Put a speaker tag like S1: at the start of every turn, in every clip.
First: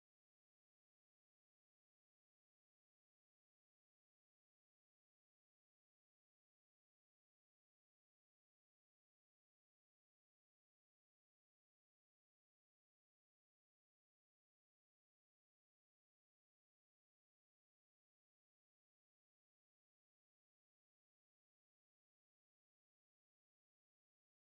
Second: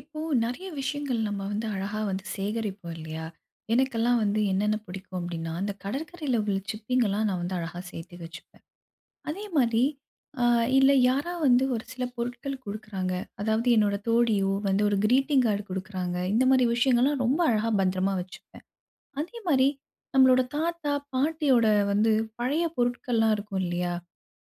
S1: இப்போ நெறைய விஷயங்கள் நம்ம வந்து அழகா வந்து சேகரிப்போம் இல்லையா? எனக்கெல்லாம் வந்து என்னென்ன பிடிக்கும் அப்டின்னா, அந்த கடற்கரையில உள்ள சிப்பிங்கலாம் நான் வந்து அழகா சேர்த்து வச்சுப்பேன். அதே மாரி. அ இல்ல யாரா வந்து ஒரு சில பொருட்கள் குடுக்குறாங்க. அதாவது என்னோட தோழியோ வந்து ஒரு கிரீட்டிங் கார்டு குடுக்குறாங்க. இந்த மாரி விஷயங்கள்லாம் ரொம்ப அழகா பத்திரமா வச்சுப்பேன். அதே மாரி நம்மளோட தாத்தா, பாட்டியோட வந்து பழைய பொருட்கள்லாம் இருக்கும் இல்லையா?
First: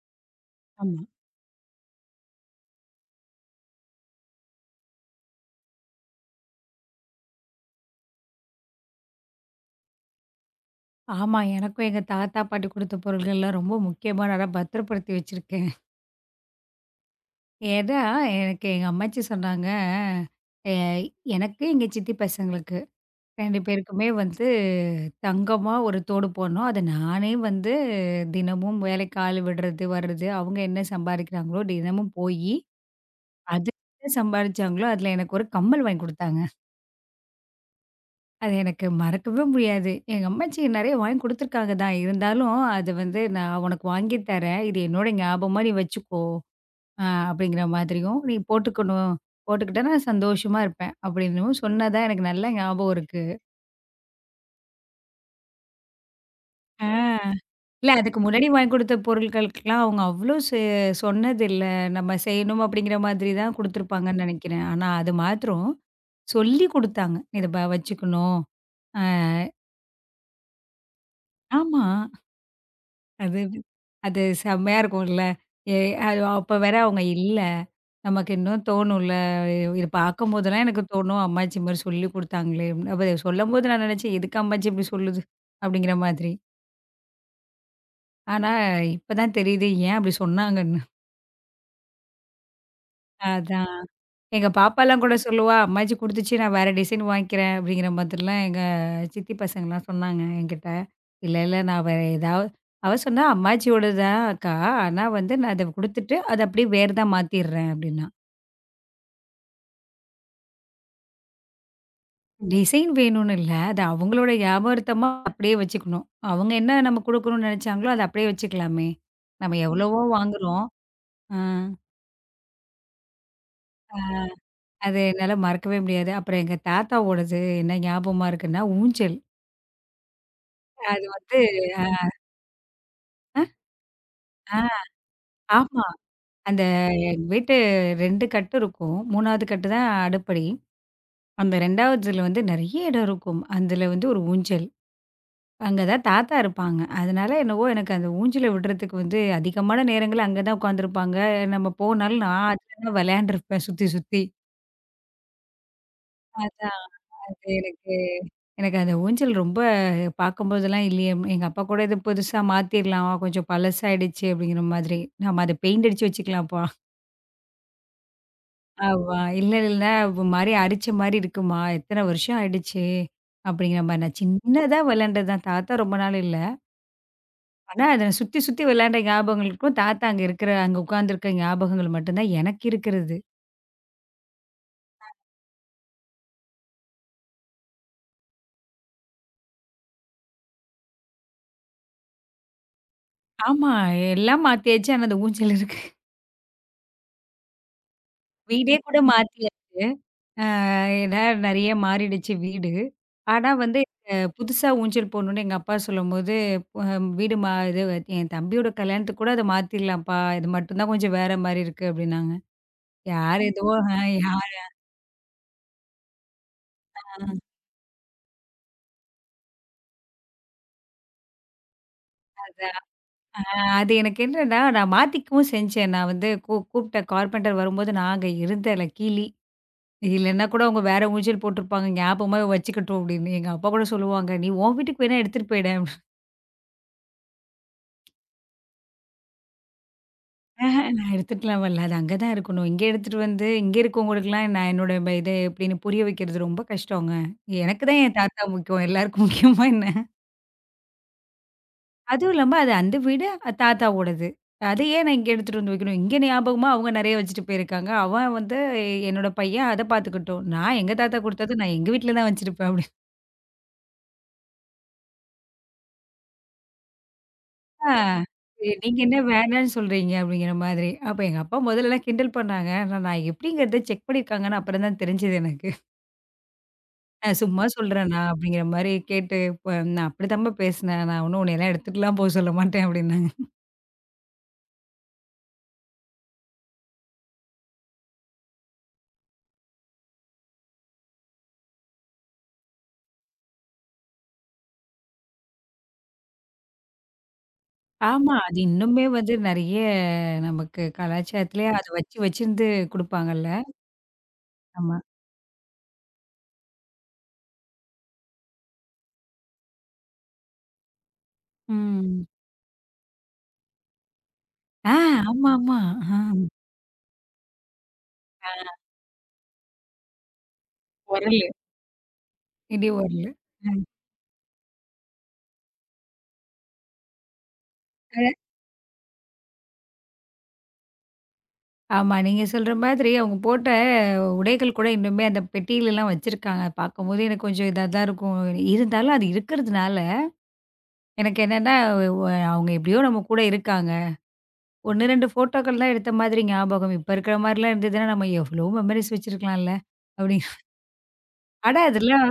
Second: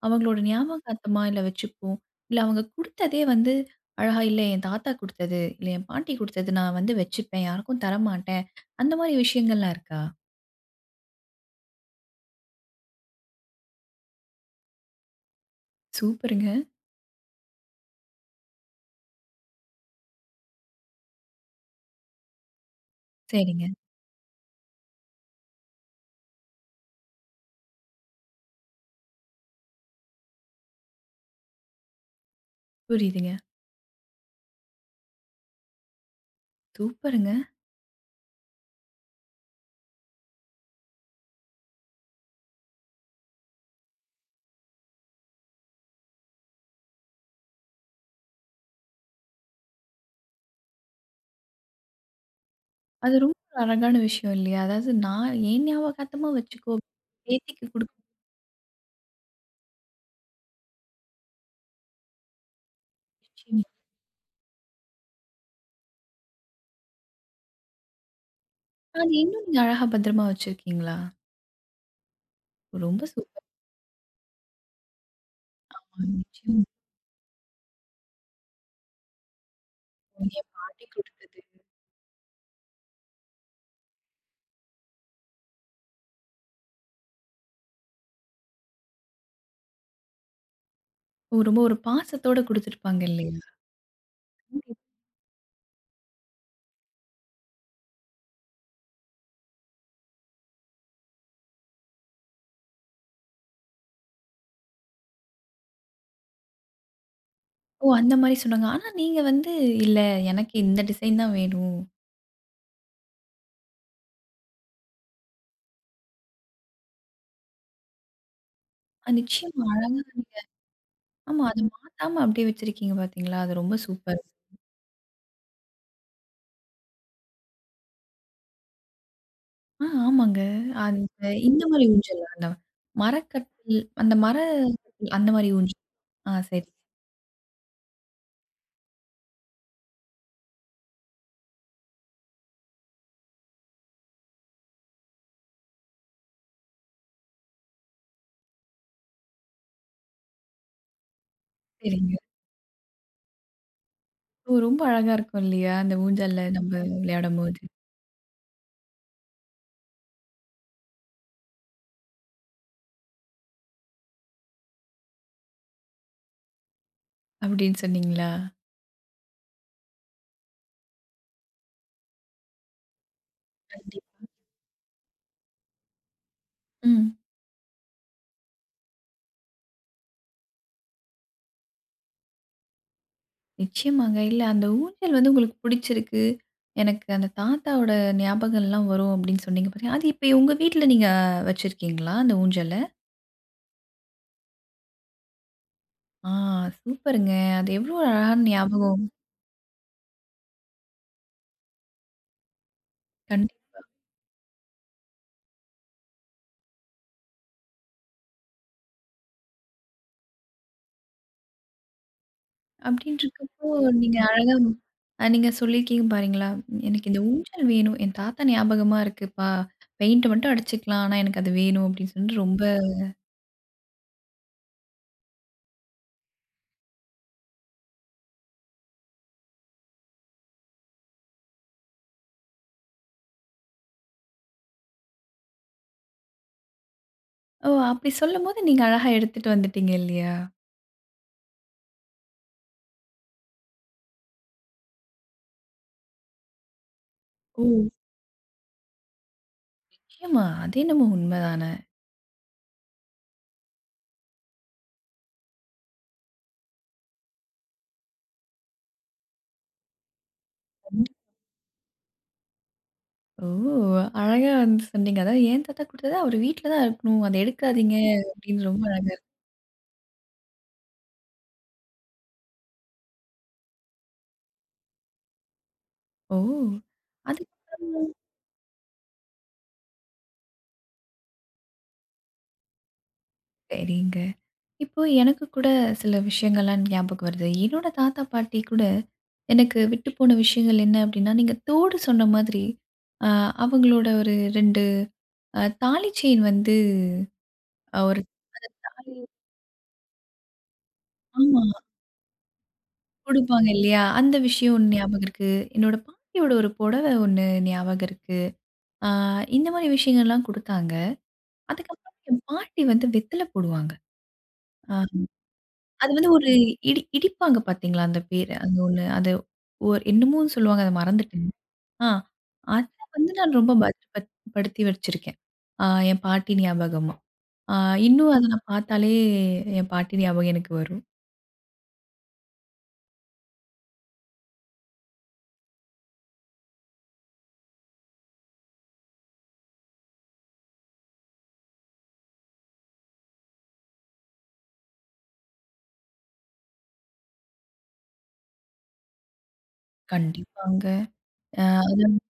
S1: அவங்களோட
S2: ஆமா.
S1: ஞாபகார்த்தமா இல்ல வச்சுப்போம். இல்ல அவங்க குடுத்ததே வந்து அழகா இல்ல என் தாத்தா குடுத்தது, இல்ல என் பாட்டி குடுத்தது நான் வந்து வச்சுப்பேன். யாருக்கும் தரமாட்டேன். அந்த மாரி விஷயங்கள்லாம் இருக்கா?
S2: ஆமா. எனக்கும் எங்க தாத்தா, பாட்டி குடுத்த பொருள்கள்லாம் ரொம்ப முக்கியமானதா பத்திரப்படுத்தி வச்சிருக்கேன்.
S1: சூப்பருங்க.
S2: ஏன்னா, எனக்கு எங்க அம்மாச்சி சொன்னாங்க, "எ எனக்கு எங்க சித்தி பசங்களுக்கு 2
S1: சரிங்க.
S2: பேருக்குமே வந்து தங்கமா ஒரு தோடு போடணும். அத நானே வந்து தினமும் வேலைக்கு ஆள் விடுறது, வர்றது, அவங்க என்ன சம்பாரிக்கிறாங்களோ, தினமும் போயி,
S1: புரியுதுங்க.
S2: அது என்ன சம்பாரிச்சாங்களோ, அதுல எனக்கு ஒரு கம்மல் வாங்கி குடுத்தாங்க."
S1: சூப்பருங்க.
S2: அது எனக்கு மறக்கவே முடியாது. எங்க அம்மாச்சி நெறைய வாங்கி குடுத்துருக்காங்க தான். இருந்தாலும், அது வந்து "நான் உனக்கு வாங்கி தரேன். இது என்னோட ஞாபகமா நீ வச்சுக்கோ", அப்படிங்கிற மாதிரியும், "நீ போட்டுக்கணும். போட்டுக்கிட்டா நான் சந்தோஷமா இருப்பேன்" அப்படின்னும் சொன்னதா எனக்கு நல்லா ஞாபகம்
S1: அது
S2: இருக்கு.
S1: ரொம்ப ஒரு அழகான விஷயம் இல்லையா? அதாவது நான் என் ஞாபகார்த்தமா வச்சுக்கோ.
S2: ஆ.
S1: பேத்திக்கு
S2: இல்ல
S1: குடுக்க
S2: அதுக்கு முன்னாடி வாங்கி குடுத்த பொருட்களுக்கெல்லாம் அவங்க அவ்வளோ சொன்னதில்ல. நம்ம செய்யணும் அப்படிங்கிற மாதிரி தான்
S1: விஷயம்.
S2: குடுத்துருப்பாங்கன்னு நெனைக்கிறேன். ஆனா, அது மாத்திரம் சொல்லி குடுத்தாங்க. "இத வச்சுக்கணும்." அ
S1: அது இன்னும் நீங்க அழகா பத்திரமா வச்சிருக்கீங்களா?
S2: ஆமா.
S1: ரொம்ப
S2: அது
S1: சூப்பர்.
S2: அது செம்மையா இருக்கும்ல. எ அது அப்ப
S1: நிச்சயமா.
S2: வேற அவங்க இல்ல. நமக்கு இன்னும் தோணும்ல. இது
S1: என்
S2: பார்க்கும்போதெல்லாம் எனக்கு
S1: பாட்டி
S2: தோணும்,
S1: குடுத்தது.
S2: அம்மாச்சி மாரி சொல்லிக் குடுத்தாங்களே! அப்ப சொல்லம்போது நான் நெனச்சேன், எதுக்கு அம்மாச்சி இப்டி சொல்லுது? அப்டிங்கிற மாதிரி. ஆனா இப்ப தான் தெரியுது, ஏன் அப்டி சொன்னாங்கன்னு.
S1: ஓ! ரொம்ப ஒரு பாசத்தோட குடுத்துருப்பாங்க இல்லையா?
S2: அதான். எங்க பாப்பாலாம் கூட சொல்லுவா, "அம்மாச்சி குடுத்துச்சு, நான் வேற டிசைன் வாங்கிக்கிறேன்." அப்படிங்கிற மாதிரிலாம் எங்க சித்தி பசங்கலாம் சொன்னாங்க என்கிட்ட. "இல்ல, இல்ல நான் வேற ஏதாவது" அவ சொன்னா, "அம்மாச்சியோடது தான் அக்கா. ஆனா வந்து நான் அத குடுத்துட்டு, அத அப்படியே வேறதா மாத்திடுறேன்."
S1: ஓ!
S2: அப்படின்னா.
S1: அந்த மாரி சொன்னாங்க. ஆனா நீங்க வந்து இல்ல எனக்கு இந்த டிசைன் தான் வேணும்.
S2: ம். டிசைன் வேணும்னு இல்ல. அது அவங்களோட ஞாபகார்த்தமா அப்படியே வச்சுக்கணும். அவங்க என்ன நம்ம குடுக்கணும்னு நெனைச்சாங்களோ, அத அப்படியே வச்சுக்கலாமே. நம்ம
S1: நிச்சயமா
S2: எவ்வளவோ
S1: அழகா
S2: கண்டிப்பா
S1: நீங்க.
S2: வாங்குறோம். அ
S1: ஆமா, அத மாத்தாம அப்படியே வச்சிருக்கீங்க பார்த்தீங்களா? அது ரொம்ப சூப்பர்.
S2: அது என்னால மறக்கவே முடியாது. அப்புறம் எங்க தாத்தாவோடது என்ன ஞாபகமா இருக்குன்னா, ஊஞ்சல்.
S1: ஆ, ஆமாங்க.
S2: அது
S1: அந்த
S2: வந்து
S1: இந்த
S2: அ,
S1: மாரி ஊஞ்சல், அந்த மரக்கட்டில் அந்த மர
S2: அ
S1: அந்த மாரி ஊஞ்சல்.
S2: ஆமா.
S1: ஆ
S2: அந்த
S1: சரி,
S2: வீட்டு 2 கட்டு இருக்கும். 3வது கட்டு தான் அடுப்படி. அந்த 2வதுல வந்து நெறைய இடம் இருக்கும். அதுல வந்து ஒரு ஊஞ்சல். அங்க தான் தாத்தா இருப்பாங்க. அதனால என்னவோ எனக்கு அந்த ஊஞ்சல விடுறதுக்கு வந்து அதிகமான நேரங்கள் அங்க தான் உட்காந்துருப்பாங்க. நம்ம
S1: சரிங்க.
S2: போனாலும் நான் அதுல தான் விளையாண்டுருப்பேன் சுத்தி சுத்தி.
S1: ஓ! ரொம்ப அழகா இருக்கும் இல்லையா? அந்த ஊஞ்சல்ல நம்ம
S2: அதான். அது
S1: விளையாடும்போது.
S2: எனக்கு எனக்கு அந்த ஊஞ்சல் ரொம்ப பார்க்கும்போதெல்லாம் இல்லையே, எங்க அப்பா கூட இது புதுசா மாத்திரலாம். கொஞ்சம் பழசாயிடுச்சு அப்படிங்கிற மாதிரி. நம்ம அத பெயிண்ட் அடிச்சு வச்சுக்கலாம்ப்பா.
S1: அப்படின்னு சொன்னீங்களா?
S2: ஆமா. இல்ல இல்ல, ஒரு மாரி அரிச்ச மாரி இருக்குமா, எத்தன வருஷம் ஆயிடுச்சு. அப்படிங்கிற மாரி. நான்
S1: கண்டிப்பா.
S2: சின்னதா விளையாண்டது தான். தாத்தா ரொம்ப நாள் இல்ல.
S1: ம்.
S2: ஆனா அத நான் சுத்தி சுத்தி விளையாண்ட ஞாபகங்கள் இருக்கும். தாத்தா அங்க இருக்கிற அங்க உட்கார்ந்திருக்க ஞாபகங்கள் மட்டும் தான் எனக்கு இருக்கிறது.
S1: நிச்சயமாங்க. இல்ல அந்த ஊஞ்சல் வந்து உங்களுக்கு பிடிச்சிருக்கு. எனக்கு அந்த தாத்தாவோட ஞாபகம்லாம் வரும் அப்படின்னு சொன்னீங்க பாத்தீங்க. அது இப்ப உங்க வீட்ல நீங்க வச்சிருக்கீங்களா அந்த ஊஞ்சல?
S2: ஆமா. எல்லாம் மாத்தியாச்சு. ஆனா அந்த ஊஞ்சல் இருக்கு.
S1: ஆ, சூப்பருங்க. அது எவ்ளோ அழகான
S2: வீடே கூட
S1: ஞாபகம்.
S2: மாத்தியாச்சு. அ ஏன்னா நெறைய மாறிடுச்சு வீடு. ஆனா
S1: கண்டிப்பா.
S2: வந்து புதுசா ஊஞ்சல் போடணும்னு எங்க அப்பா சொல்லும்போது, அ வீடு மா இது என் தம்பியோட கல்யாணத்துக்கு கூட அத மாத்திரலாம்ப்பா. இது மட்டும் தான் கொஞ்சம் வேற மாரி இருக்கு அப்டின்னாங்க. யார்
S1: அப்படின்றக்கப்போ
S2: எதுவோ அ
S1: நீங்க
S2: யா
S1: அழகா, நீங்க சொல்லியிருக்கீங்க பாருங்களா, "எனக்கு இந்த ஊஞ்சல் வேணும். என் தாத்தா ஞாபகமா இருக்குப்பா. பெயிண்ட் மட்டும் அடிச்சுக்கலாம். ஆனா எனக்கு அது வேணும்." அப்படின்னு சொல்லிட்டு ரொம்ப.
S2: அது எனக்கு என்னன்னா, நான் மாத்திக்கவும் செஞ்சேன். நான் வந்து கூப்பிட்டேன் கார்பெண்டர் வரும்போது நான் அங்க இருந்தேன்ல கீழி. இல்லன்னா கூட அவங்க வேற ஊஞ்சல் போட்டுருப்பாங்க. ஞாபகமா வச்சுக்கட்டும் அப்டின்னு. எங்க அப்பா கூட சொல்லுவாங்க, "நீ உன் வீட்டுக்கு வேணா எடுத்துட்டு போயிடேன்."
S1: ஓ! அப்படி சொல்லும்போது நீங்க அழகா எடுத்துட்டு வந்துட்டீங்க இல்லையா?
S2: நான் எடுத்துட்டுலாம் வரல. அது அங்க தான் இருக்கணும். இங்க எடுத்துட்டு வந்து இங்க இருக்கவங்களுக்கெல்லாம் நான் என்னோட இது எப்படின்னு புரிய வைக்கிறது ரொம்ப கஷ்டங்க.
S1: ஓ!
S2: எனக்கு தான் என் தாத்தா முக்கியம். எல்லாருக்கும் முக்கியமா என்ன?
S1: நிச்சயமா. அது என்னமோ உண்மதான.
S2: அதுவும் இல்லாம அது அந்த வீடு தாத்தாவோடது. அது ஏன் நான் இங்க எடுத்துட்டு வந்து வைக்கணும்? இங்க ஞாபகமா அவங்க நெறைய வச்சுட்டு போயிருக்காங்க. அவன் வந்து என்னோட பையன் அத பார்த்துக்கட்டும். நான் எங்க தாத்தா குடுத்தது நான் எங்க வீட்ல தான் வச்சிருப்பேன் அப்படின்னு.
S1: ஓ! அழகா வந்து சொன்னீங்க. அதாவது, "என் தாத்தா குடுத்தது அவரு வீட்ல தான் இருக்கணும். அத
S2: ஆ.
S1: எடுக்காதீங்க." அப்படின்னு ரொம்ப
S2: நீங்க என்ன
S1: அழகா.
S2: வேணான்னு சொல்றீங்க அப்படிங்கிற மாதிரி. அப்ப எங்க அப்பா முதல்லலாம் கிண்டல் பண்ணாங்க. ஆனா நான் எப்படிங்கிறத செக் பண்ணியிருக்காங்கன்னு அப்புறம் தான் தெரிஞ்சது எனக்கு.
S1: ஓ!
S2: "அ
S1: அது
S2: சும்மா சொல்றேன் நான்" அப்படிங்கிற மாரி கேட்டு, "இப்ப நான் அப்படித்தாம்மா பேசினேன். நான் ஒண்ணும் உன்னையெல்லாம் எடுத்துட்டுலாம் போ சொல்ல மாட்டேன்" அப்படின்னாங்க.
S1: சரிங்க. இப்போ எனக்கு கூட சில விஷயங்கள்லாம் ஞாபகம் வருது. என்னோட தாத்தா, பாட்டி கூட எனக்கு விட்டு போன விஷயங்கள் என்ன அப்படின்னா, நீங்க தோடு சொன்ன மாதிரி, அ அவங்களோட ஒரு 2 தாலி செயின் வந்து, ஒரு
S2: ஆமா. அது இன்னுமே
S1: தாலி.
S2: வந்து நெறைய நமக்கு
S1: ஆமா,
S2: கலாச்சாரத்திலயே அத வச்சு வச்சிருந்து குடுப்பாங்கல்ல.
S1: குடுப்பாங்க இல்லையா? அந்த விஷயம் ஒண்ணு
S2: ஆமா.
S1: ஞாபகம் இருக்கு. என்னோட பாட்டியோட ஒரு புடவ ஒண்ணு ஞாபகம் இருக்கு. அ இந்த மாரி விஷயங்கள்லாம் குடுத்தாங்க. அதுக்கப்புறம்
S2: ம்.
S1: என் பாட்டி வந்து வெத்தல போடுவாங்க.
S2: ஆ
S1: அ
S2: ஆமாமா.
S1: அது வந்து
S2: ஆ.
S1: ஒரு இடிப்பாங்க பார்த்தீங்களா, அந்த பேர அந்த ஒண்ணு. அது ஒரு என்னமோ சொல்லுவாங்க அத
S2: ஒரலு.
S1: மறந்துட்டேன். ஆ, அத
S2: இடி ஒரலு.
S1: வந்து நான் ரொம்ப
S2: ம்.
S1: படுத்தி வச்சிருக்கேன். ஆ, என் பாட்டி ஞாபகமா. ஆ, இன்னும் அத
S2: அ
S1: நான் பார்த்தாலே என் பாட்டி ஞாபகம் எனக்கு வரும்.
S2: ஆமா. நீங்க சொல்ற மாதிரி அவங்க போட்ட உடைகள் கூட இன்னுமே அந்த பெட்டிலலாம் வச்சிருக்காங்க. பார்க்கும்போது எனக்கு கொஞ்சம் இதா தான் இருக்கும். இருந்தாலும் அது இருக்கிறதுனால எனக்கு என்னன்னா, ஒ அவங்க எப்படியோ நம்ம கூட இருக்காங்க. 1, 2 ஃபோட்டோக்கள் தான் எடுத்த மாதிரி ஞாபகம். இப்ப இருக்கிற மாரிலாம் இருந்ததுன்னா, நம்ம எவ்ளோ மெமரீஸ் வச்சிருக்கலாம்ல. அப்படி
S1: கண்டிப்பாங்க. அ
S2: ஆனா
S1: அதான்.
S2: அதெல்லாம்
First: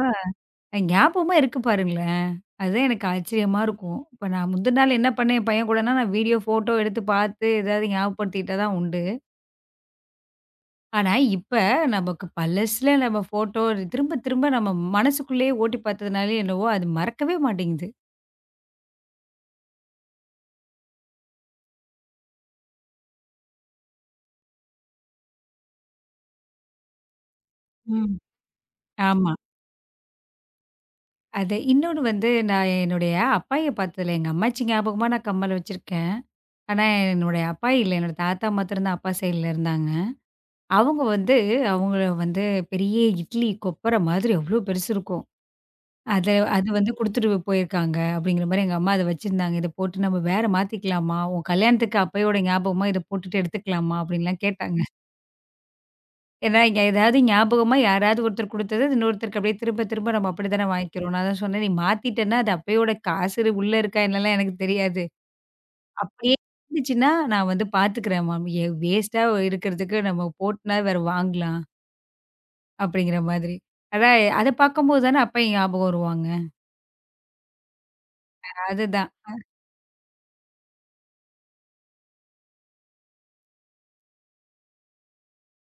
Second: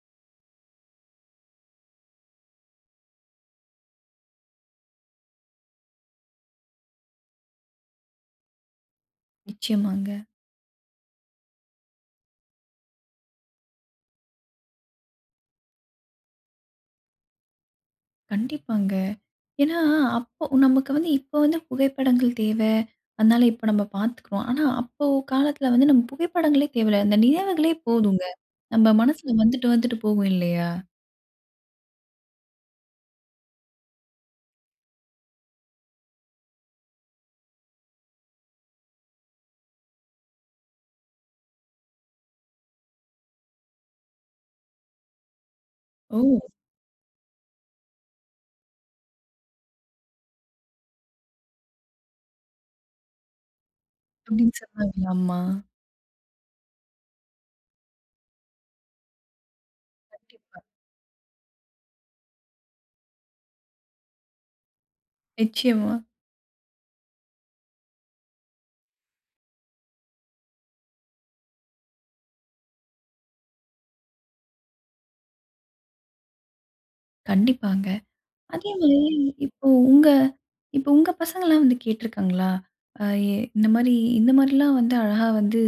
S2: ஞாபகமா இருக்கு பாருங்களேன். அதுதான் எனக்கு ஆச்சரியமா இருக்கும். இப்ப நான் முந்தின நாள் என்ன பண்ணேன் என் பையன் கூடன்னா, நான் வீடியோ, ஃபோட்டோ எடுத்து பார்த்து ஏதாவது ஞாபகப்படுத்திக்கிட்டா தான் உண்டு.
S1: நிச்சயமாங்க.
S2: ஆனா இப்ப நமக்கு பழசுல நம்ம ஃபோட்டோ திரும்ப திரும்ப நம்ம மனசுக்குள்ளேயே ஓட்டி பார்த்ததுனாலயோ என்னவோ, அது மறக்கவே மாட்டேங்குது.
S1: கண்டிப்பாங்க. ஏன்னா, அப்போ நமக்கு வந்து இப்போ வந்து புகைப்படங்கள் தேவ. அதனால இப்போ நம்ம பார்த்துக்கிறோம். ஆனா, அப்போ காலத்தில வந்து நம்ம புகைப்படங்களே தேவையில்ல. அந்த நினைவுகளே
S2: ம்.
S1: போதுங்க. நம்ம
S2: ஆமா.
S1: மனசுல வந்துட்டு, வந்துட்டு போகும் இல்லையா?
S2: அது இன்னொன்னு வந்து நான் என்னுடைய அப்பாய பார்த்ததுல எங்க அம்மாச்சி ஞாபகமா நான் கம்மல் வச்சிருக்கேன். ஆனா, என்னுடைய அப்பா இல்ல. என்னோட தாத்தா மாத்திரம் தான் அப்பா சைட்ல இருந்தாங்க. அவங்க வந்து அவங்கள வந்து பெரிய இட்லி கொப்பர மாதிரி அவ்ளோ பெருசு இருக்கும். அத
S1: "ஓ!"
S2: அது வந்து குடுத்துட்டு போயிருக்காங்க அப்படிங்கிற மாரி எங்க அம்மா அத வச்சிருந்தாங்க. "இத போட்டு நம்ம வேற மாத்திக்கலாமா? உன் கல்யாணத்துக்கு அப்பையோட ஞாபகமா இத போட்டுட்டு எடுத்துக்கலாமா?" அப்படின்லாம்
S1: அப்படின்னு
S2: கேட்டாங்க.
S1: சொன்னாங்களா அம்மா?
S2: ஏன்னா, இங்க ஏதாவது ஞாபகமா யாராவது ஒருத்தர் குடுத்தது இன்னொருத்தருக்கு அப்படியே திரும்ப திரும்ப நம்ம
S1: கண்டிப்பா.
S2: அப்படித்தானே வாங்கிக்கிறோம். நான் தான் சொன்னேன், "நீ மாத்திட்டேன்னா அது அப்பையோட காசு உள்ள இருக்கா என்னலாம் எனக்கு தெரியாது."
S1: நிச்சயமா.
S2: அப்படியே இருந்துச்சுன்னா, நான் வந்து பார்த்துக்கிறேன் மாமி. வேஸ்ட்டா இருக்கிறதுக்கு நம்ம போட்டுனா வேற வாங்கலாம், அப்படிங்கிற மாதிரி. அதான் அத பார்க்கும்போது தானே அப்பா ஞாபகம் வருவாங்க.
S1: கண்டிப்பாங்க. அதே மாரி.
S2: அதுதான்.
S1: இப்போ உங்க இப்போ உங்க பசங்கலாம் வந்து கேட்டுருக்காங்களா? அ எ இந்த மாரி, இந்த மாரிலாம் வந்து அழகா வந்து,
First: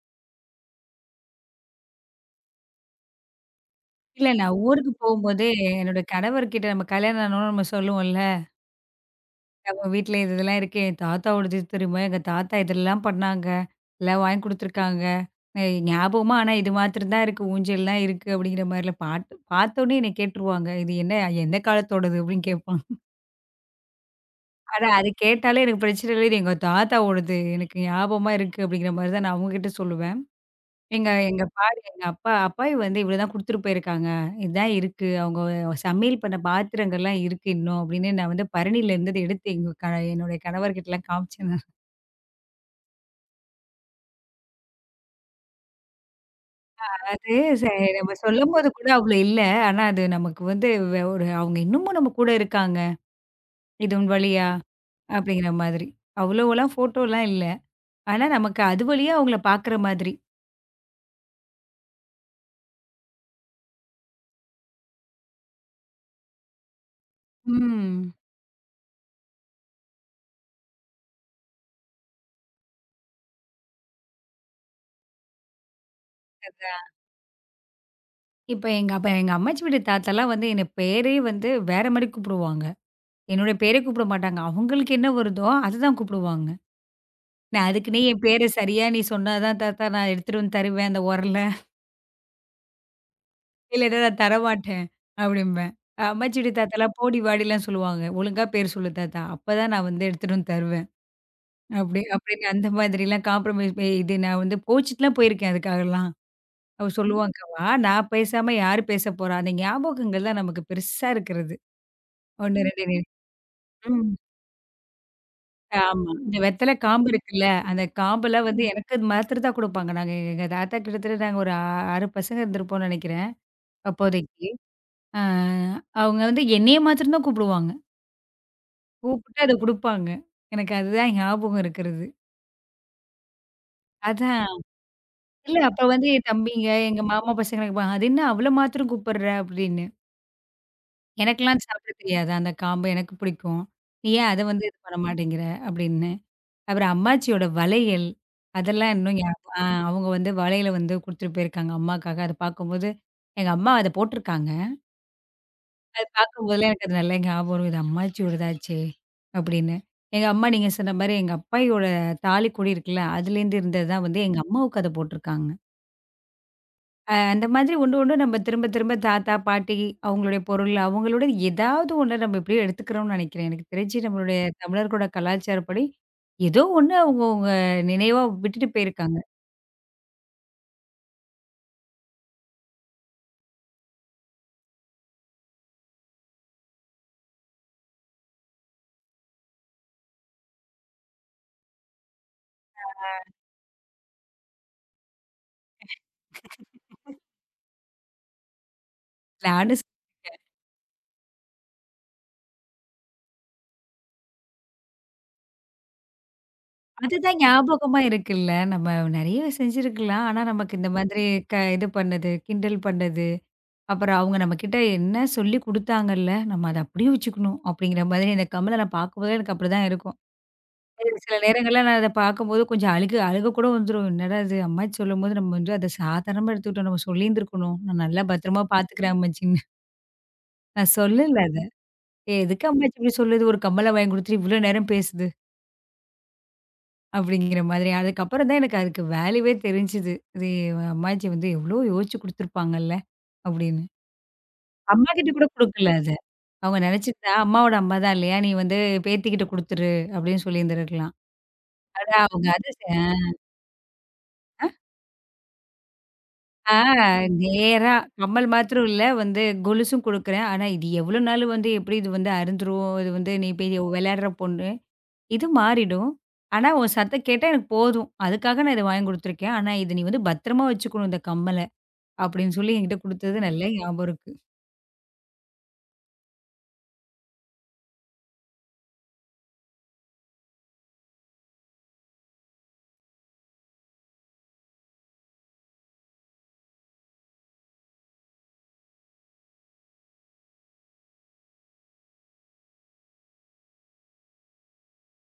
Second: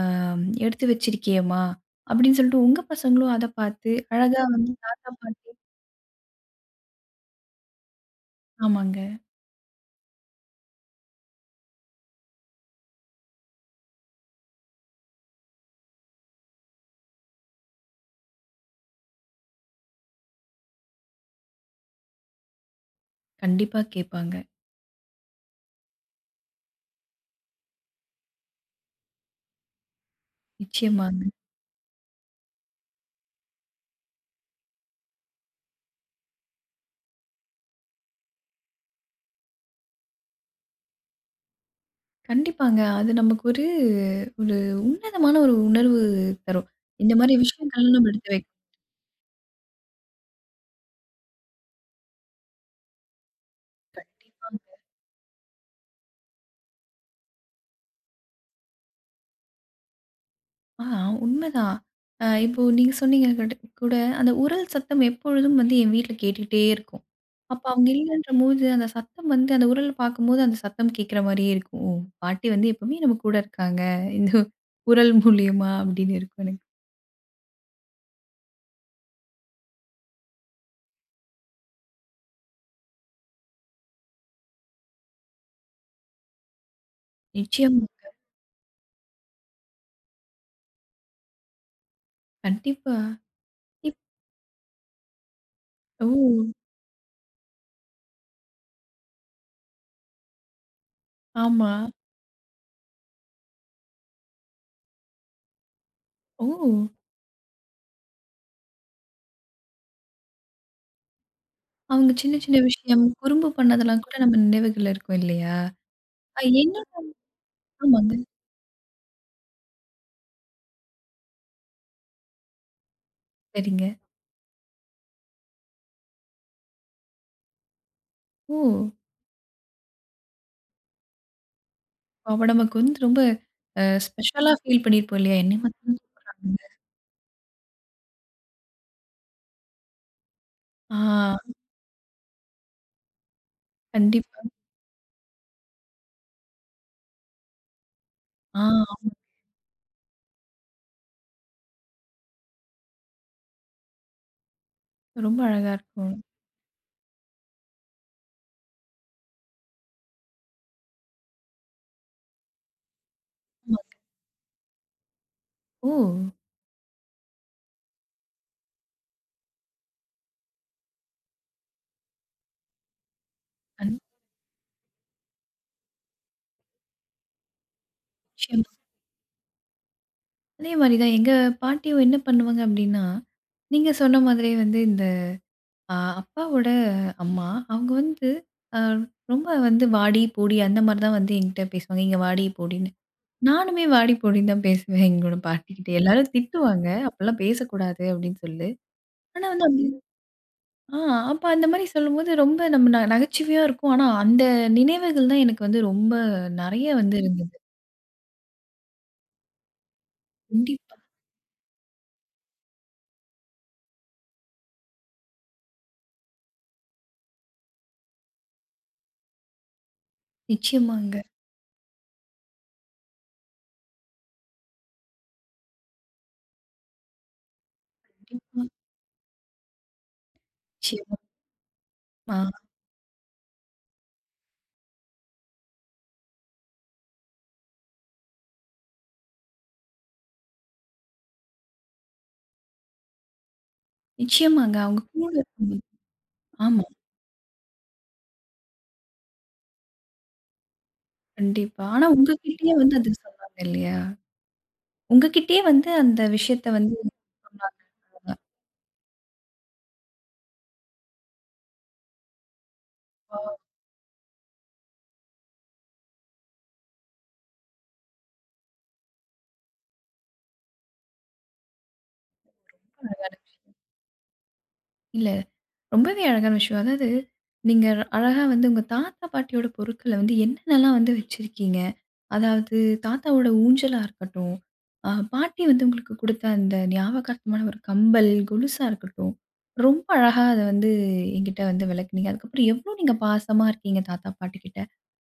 S1: ஆம், "எடுத்து வச்சிருக்கியேம்மா" அப்படின்னு சொல்லிட்டு உங்க பசங்களும் அத பார்த்து
S2: இல்ல
S1: அழகா
S2: நான்
S1: வந்து
S2: ஊருக்கு
S1: தாத்தா,
S2: போம்போதே
S1: பாட்டி.
S2: என்னோட கணவர்கிட்ட நம்ம கல்யாணம் ஆனோனே நம்ம சொல்லுவோம்ல,
S1: ஆமாங்க.
S2: நம்ம வீட்ல இது இதெல்லாம் இருக்கு. என் தாத்தாவோடது இது தெரியுமா? எங்க தாத்தா இதெல்லாம் பண்ணாங்க. எல்லாம் வாங்கி குடுத்துருக்காங்க. ஞாபகமா ஆனா இது மாத்திரம் தான் இருக்கு. ஊஞ்சல்லாம் இருக்கு அப்படிங்கிற மாரிலாம் பாட்டு பார்த்தோனே என்ன கேட்டுருவாங்க. இது என்ன எந்த காலத்தோடது? அப்படின்னு கேட்பான்.
S1: கண்டிப்பா கேட்பாங்க.
S2: ஆனா, அது கேட்டாலே எனக்கு பிரச்சனை இல்ல. இது எங்க தாத்தாவோடது எனக்கு ஞாபகமா இருக்கு அப்படிங்கிற மாரி தான் நான் அவங்ககிட்ட சொல்லுவேன். எங்க
S1: நிச்சயமாங்க.
S2: எங்க பாரு எங்க அப்பா அப்பாயி வந்து இவ்வளோதான் குடுத்துட்டு போயிருக்காங்க. இதுதான் இருக்கு. அவங்க சமையல் பண்ண பாத்திரங்கள்லாம் இருக்கு இன்னும் அப்படின்னு நான் வந்து பரணியில இருந்தது எடுத்து எங்க க என்னுடைய கணவர்கிட்டலாம் காமிச்சேன் நான்.
S1: கண்டிப்பாங்க. அது நமக்கு ஒரு, ஒரு உன்னதமான ஒரு உணர்வு தரும். இந்த
S2: அது
S1: மாரி
S2: ச
S1: விஷயங்கள் நம்ம
S2: நம்ம
S1: எடுத்து வைக்க
S2: சொல்லும்போது கூட அவ்வளோ இல்ல. ஆனா அது நமக்கு வந்து ஒரு அவங்க இன்னமும் நம்ம கூட இருக்காங்க. இது உன் வழியா?
S1: கண்டிப்பா.
S2: அப்படிங்கிற மாதிரி. அவ்வளோவெல்லாம் ஃபோட்டோலாம் இல்ல. ஆனா நமக்கு அது வழியா அவங்கள பாக்குற மாதிரி.
S1: ஆ, உண்மைதான். இப்போ நீங்க சொன்னீங்க கூட அந்த உரல் சத்தம் எப்பொழுதும் வந்து என் வீட்ல கேட்டுக்கிட்டே இருக்கும். அப்ப அவங்க
S2: ம்.
S1: இல்லன்றபோது அந்த சத்தம் வந்து அந்த உரல் பார்க்கும்போது அந்த சத்தம் கேட்கிற மாரியே இருக்கும். ஓ! பாட்டி வந்து எப்பவுமே நம்ம கூட இருக்காங்க. இந்த உரல் மூலியமா அப்படின்னு இருக்கும் எனக்கு.
S2: இப்ப எங்க அம்மாச்சி வீட்டு தாத்தாலாம் வந்து என்ன பேரே வந்து வேற மாரி கூப்பிடுவாங்க. என்னுடைய பேரே கூப்பிட மாட்டாங்க. அவங்களுக்கு என்ன வருதோ அதுதான் கூப்பிடுவாங்க. நான் அதுக்குன்னே
S1: நிச்சயமாங்க.
S2: என் பேர சரியா நீ சொன்னா தான் தாத்தா நான் எடுத்துட்டு வந்து தருவேன் அந்த உரல.
S1: கண்டிப்பா.
S2: இல்லன்னா
S1: இப்
S2: நான் தரமாட்டேன் அப்படிம்பேன்.
S1: ஓ!
S2: அம்மாச்சி வீட்டு தாத்தாலாம் போடி வாடிலாம் சொல்லுவாங்க. ஒழுங்கா பேர் சொல்லு தாத்தா. அப்பதான் நான் வந்து எடுத்துட்டு வந்து தருவேன்.
S1: ஆமா.
S2: அப்படின்னு அந்த மாதிரிலாம் காம்ப்ரமைஸ் இது நான் வந்து கோவிச்சுட்டுலாம் போயிருக்கேன் அதுக்காகலாம்.
S1: ஓ!
S2: அவ சொல்லுவாங்கவா நான் பேசாம யாரு பேசப்போறா? அந்த ஞாபகங்கள் தான் நமக்கு பெருசா இருக்கிறது.
S1: அவங்க சின்ன சின்ன
S2: 1, 2.
S1: விஷயம் குறும்பு பண்ணதெல்லாம்
S2: ம்.
S1: கூட நம்ம நினைவுகள்ல இருக்கும் இல்லையா?
S2: ஆமா. இந்த
S1: அ
S2: வெத்தல
S1: என்ன
S2: காம்பு இருக்குல்ல, அந்த
S1: ஆமாங்க.
S2: காம்பெல்லாம் வந்து எனக்கு அது மாத்திர தான் குடுப்பாங்க. நாங்க எங்க தாத்தா கிட்டத்தட்ட நாங்க ஒரு 6 பசங்க இருந்திருப்போம்னு நெனைக்கிறேன்,
S1: சரிங்க.
S2: அப்போதைக்கு. அ அவங்க வந்து என்னைய மாத்திரம் தான் கூப்பிடுவாங்க.
S1: ஓ!
S2: கூப்பிட்டு அத குடுப்பாங்க. எனக்கு அதுதான் ஞாபகம் இருக்கிறது.
S1: அப்ப நமக்கு வந்து ரொம்ப ஸ்பெஷலா
S2: அதான்.
S1: ஃபீல் பண்ணியிருப்போம் இல்லையா? என்னை
S2: இல்ல அப்ப
S1: மட்டும்
S2: வந்து என்
S1: கூப்பிடுறாங்க.
S2: தம்பிங்க, எங்க மாமா பசங்க கேட்பாங்க, "அது என்ன அவள மாத்திரம் கூப்பிடுற?" அப்படின்னு.
S1: ஆ,
S2: எனக்கெல்லாம் அது சாப்பிட தெரியாது. அந்த காம்பு எனக்கு பிடிக்கும். "நீ ஏன் அத
S1: கண்டிப்பா.
S2: வந்து இது பண்ண மாட்டேங்கிற?" அப்படின்னு. அப்புறம் அம்மாச்சியோட வளையல்,
S1: ஆ, ஆமா.
S2: அதெல்லாம் இன்னும் ஞாபகம். ஆ அவங்க வந்து வளையல வந்து குடுத்துட்டு போயிருக்காங்க அம்மாக்காக. அத பார்க்கும்போது எங்க அம்மா அத போட்டுருக்காங்க.
S1: ரொம்ப அழகா
S2: அது
S1: இருக்கும்.
S2: பார்க்கும்போதெல்லாம் எனக்கு அது நல்லா ஞாபகம் வரும். இது அம்மாச்சியோடதாச்சே! அப்படின்னு. எங்க அம்மா நீங்க சொன்ன மாரி எங்க அப்பாயியோட தாலி கொடி இருக்குல்ல, அதுலேருந்து
S1: ஆமா.
S2: இருந்தது தான் வந்து எங்க அம்மாவுக்கு அத போட்டுருக்காங்க.
S1: ஓ!
S2: அந்த மாதிரி ஒண்ணு, ஒண்ணு நம்ம திரும்ப, திரும்ப தாத்தா, பாட்டி அவங்களுடைய பொருள், அவங்களோட ஏதாவது ஒண்ண நம்ம எப்படியோ எடுத்துக்கிறோம்னு நினைக்கிறேன். எனக்கு
S1: கண்
S2: தெரிஞ்சு நம்மளுடைய தமிழர்களோட கலாச்சாரப்படி, ஏதோ ஒண்ணு அவங்கவங்க நினைவா விட்டுட்டு
S1: நிச்சயமா.
S2: போயிருக்காங்க.
S1: அதே மாரி தான் எங்க பாட்டியும் என்ன பண்ணுவாங்க அப்டின்னா, நீங்க சொன்ன மாதிரியே வந்து இந்த அ அப்பாவோட அம்மா, அவங்க வந்து அ ரொம்ப வந்து வாடி, போடி அந்த மாரி தான் வந்து என்கிட்ட பேசுவாங்க. "இங்க வாடி, போடின்னு." நானுமே வாடி, போடின்னு தான் பேசுவேன் எங்களோட பாட்டிக்கிட்ட. எல்லாரும் திட்டுவாங்க. "அப்பலாம் பேசக்கூடாது" அப்டின்னு சொல்லி. ஆனா வந்து,
S2: நானு ஸ்
S1: ஆ, அப்ப அந்த மாரி சொல்லும்போது ரொம்ப நம்ம நகைச்சுவையா இருக்கும். ஆனா அந்த நினைவுகள் தான் எனக்கு வந்து ரொம்ப நெறைய வந்து
S2: அதுதான்
S1: இருந்தது.
S2: ஞாபகமா இருக்குல்ல. நம்ம நெறைய செஞ்சிருக்கலாம். ஆனா நமக்கு இந்த
S1: கண்டிப்பா.
S2: மாதிரி இது பண்ணது, கிண்டல் பண்ணது, அப்புறம் அவங்க நம்மகிட்ட என்ன சொல்லிக் குடுத்தாங்கல்ல, நம்ம அத அப்படியே வச்சுக்கணும் அப்படிங்கிற மாதிரி இந்த கமல நான் பார்க்கும்போதே எனக்கு அப்படிதான் இருக்கும்.
S1: நிச்சயமாங்க.
S2: ஒரு சில நேரங்கள்ல நான் அத பார்க்கும்போது கொஞ்சம் அழுக அழுக கூட வந்துரும். என்னடா இது அம்மாச்சி சொல்லும்போது நம்ம வந்து அத சாதாரணமா எடுத்துக்கிட்டோம். நம்ம சொல்லியிருந்திருக்கணும். நான் நல்லா பத்திரமா
S1: கண்டிப்பா.
S2: பார்த்துக்கிறேன் அம்மாச்சின்னு. நான்
S1: நிச்சயமா.
S2: சொல்லல அத.
S1: ஆ,
S2: "ஏய், எதுக்கு அம்மாச்சி இப்படி சொல்லுது? ஒரு கம்மல வாங்கி குடுத்துட்டு இவ்வளோ நேரம் பேசுது. அப்படிங்கிற மாதிரி. அதுக்கப்புறம் தான் எனக்கு அதுக்கு வேல்யூவே தெரிஞ்சுது. இது அம்மாச்சி வந்து எவ்வளோ யோசிச்சு குடுத்துருப்பாங்கல்ல அப்படின்னு.
S1: நிச்சயமாங்க. அவங்க
S2: அம்மாகிட்ட
S1: கூட
S2: கூட
S1: இருக்கும்போது,
S2: குடுக்கல அத. அவங்க
S1: ஆமா.
S2: நினைச்சிருந்தா அம்மாவோட அம்மா தான் இல்லையா? நீ வந்து பேத்திகிட்ட குடுத்துரு அப்படின்னு சொல்லியிருந்திருக்கலாம்.
S1: கண்டிப்பா. ஆனா
S2: ஆனா அவங்க அது
S1: உங்ககிட்டயே
S2: செ
S1: வந்து அது சொன்னாங்க இல்லையா? உங்ககிட்டயே வந்து அந்த விஷயத்த
S2: ஆ
S1: வந்து சொன்னாங்க.
S2: நேரா கம்மல் மாத்திரம் இல்ல, வந்து கொலுசும் குடுக்குறேன். ஆனா இது எவ்வளோ நாள் வந்து எப்படி இது வந்து அருந்துரும்? இது வந்து நீ
S1: வாவ்!
S2: போய் விளையாடுற பொண்ணு. இது மாறிடும். ஆனா உன் சத்தம் கேட்டா எனக்கு போதும். அதுக்காக நான் இத வாங்கி குடுத்துருக்கேன். ஆனா இத நீ வந்து பத்திரமா வச்சுக்கணும் இந்த கம்மல. அப்படின்னு சொல்லி என்கிட்ட
S1: ரொம்ப அழகான
S2: குடுத்தது நல்லா
S1: விஷயம்.
S2: ஞாபகம் இருக்கு.
S1: இல்ல, ரொம்பவே அழகான விஷயம். அதாவது, நீங்க அழகா வந்து உங்க தாத்தா, பாட்டியோட பொருட்கள வந்து என்னென்னலாம் வந்து வச்சிருக்கீங்க? அதாவது, தாத்தாவோட ஊஞ்சலா இருக்கட்டும், பாட்டி வந்து உங்களுக்கு குடுத்த அந்த ஞாபகார்த்தமான ஒரு கம்பல், கொலுசா இருக்கட்டும், ரொம்ப அழகா அத வந்து என்கிட்ட வந்து விளக்குனீங்க. அதுக்கப்புறம் எவ்ளோ நீங்க பாசமா இருக்கீங்க தாத்தா, பாட்டிகிட்ட.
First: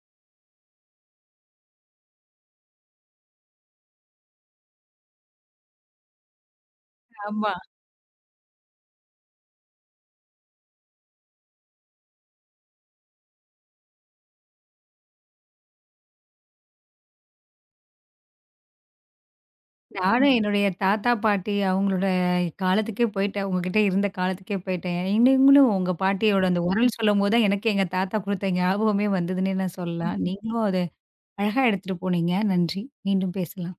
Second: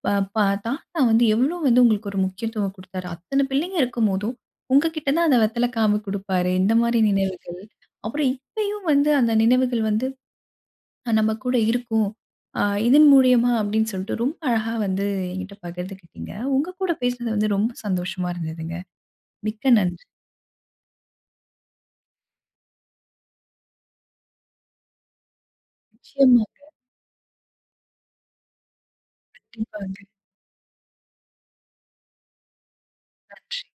S1: ப ப தாத்தா வந்து எவ்ளோ வந்து உங்களுக்கு ஒரு முக்கியத்துவம் குடுத்தாரு. அத்தன பிள்ளைங்க இருக்கும்போதும், உங்க கிட்ட தான் அத வெத்தல காம்பு குடுப்பாரு. இந்த மாரி
S2: ஆமா.
S1: நினைவுகள். அப்புறம் இப்பயும் வந்து அந்த நினைவுகள் வந்து நம்ம கூட இருக்கும். அ இதன் மூலியமா அப்படின்னு சொல்லிட்டு ரொம்ப அழகா வந்து என்கிட்ட பகிர்ந்துக்கிட்டீங்க. உங்க கூட பேசினது வந்து ரொம்ப சந்தோஷமா இருந்ததுங்க. மிக்க நன்றி.
S2: நானும் என்னுடைய தாத்தா, பாட்டி அவங்களோட காலத்துக்கே போயிட்டேன். உங்ககிட்ட இருந்த காலத்துக்கே போயிட்டேன். நீங்களும் உங்க பாட்டியோட
S1: நிச்சயமா.
S2: அந்த உரல் சொல்லும்போது தான் எனக்கு எங்க தாத்தா குடுத்த ஞாபகமே வந்ததுன்னே நான்
S1: கண்டிப்பாங்க.
S2: சொல்லலாம். நீங்களும் அத அழகா எடுத்துட்டு போனீங்க. நன்றி. மீண்டும்
S1: நன்றி.
S2: பேசலாம்.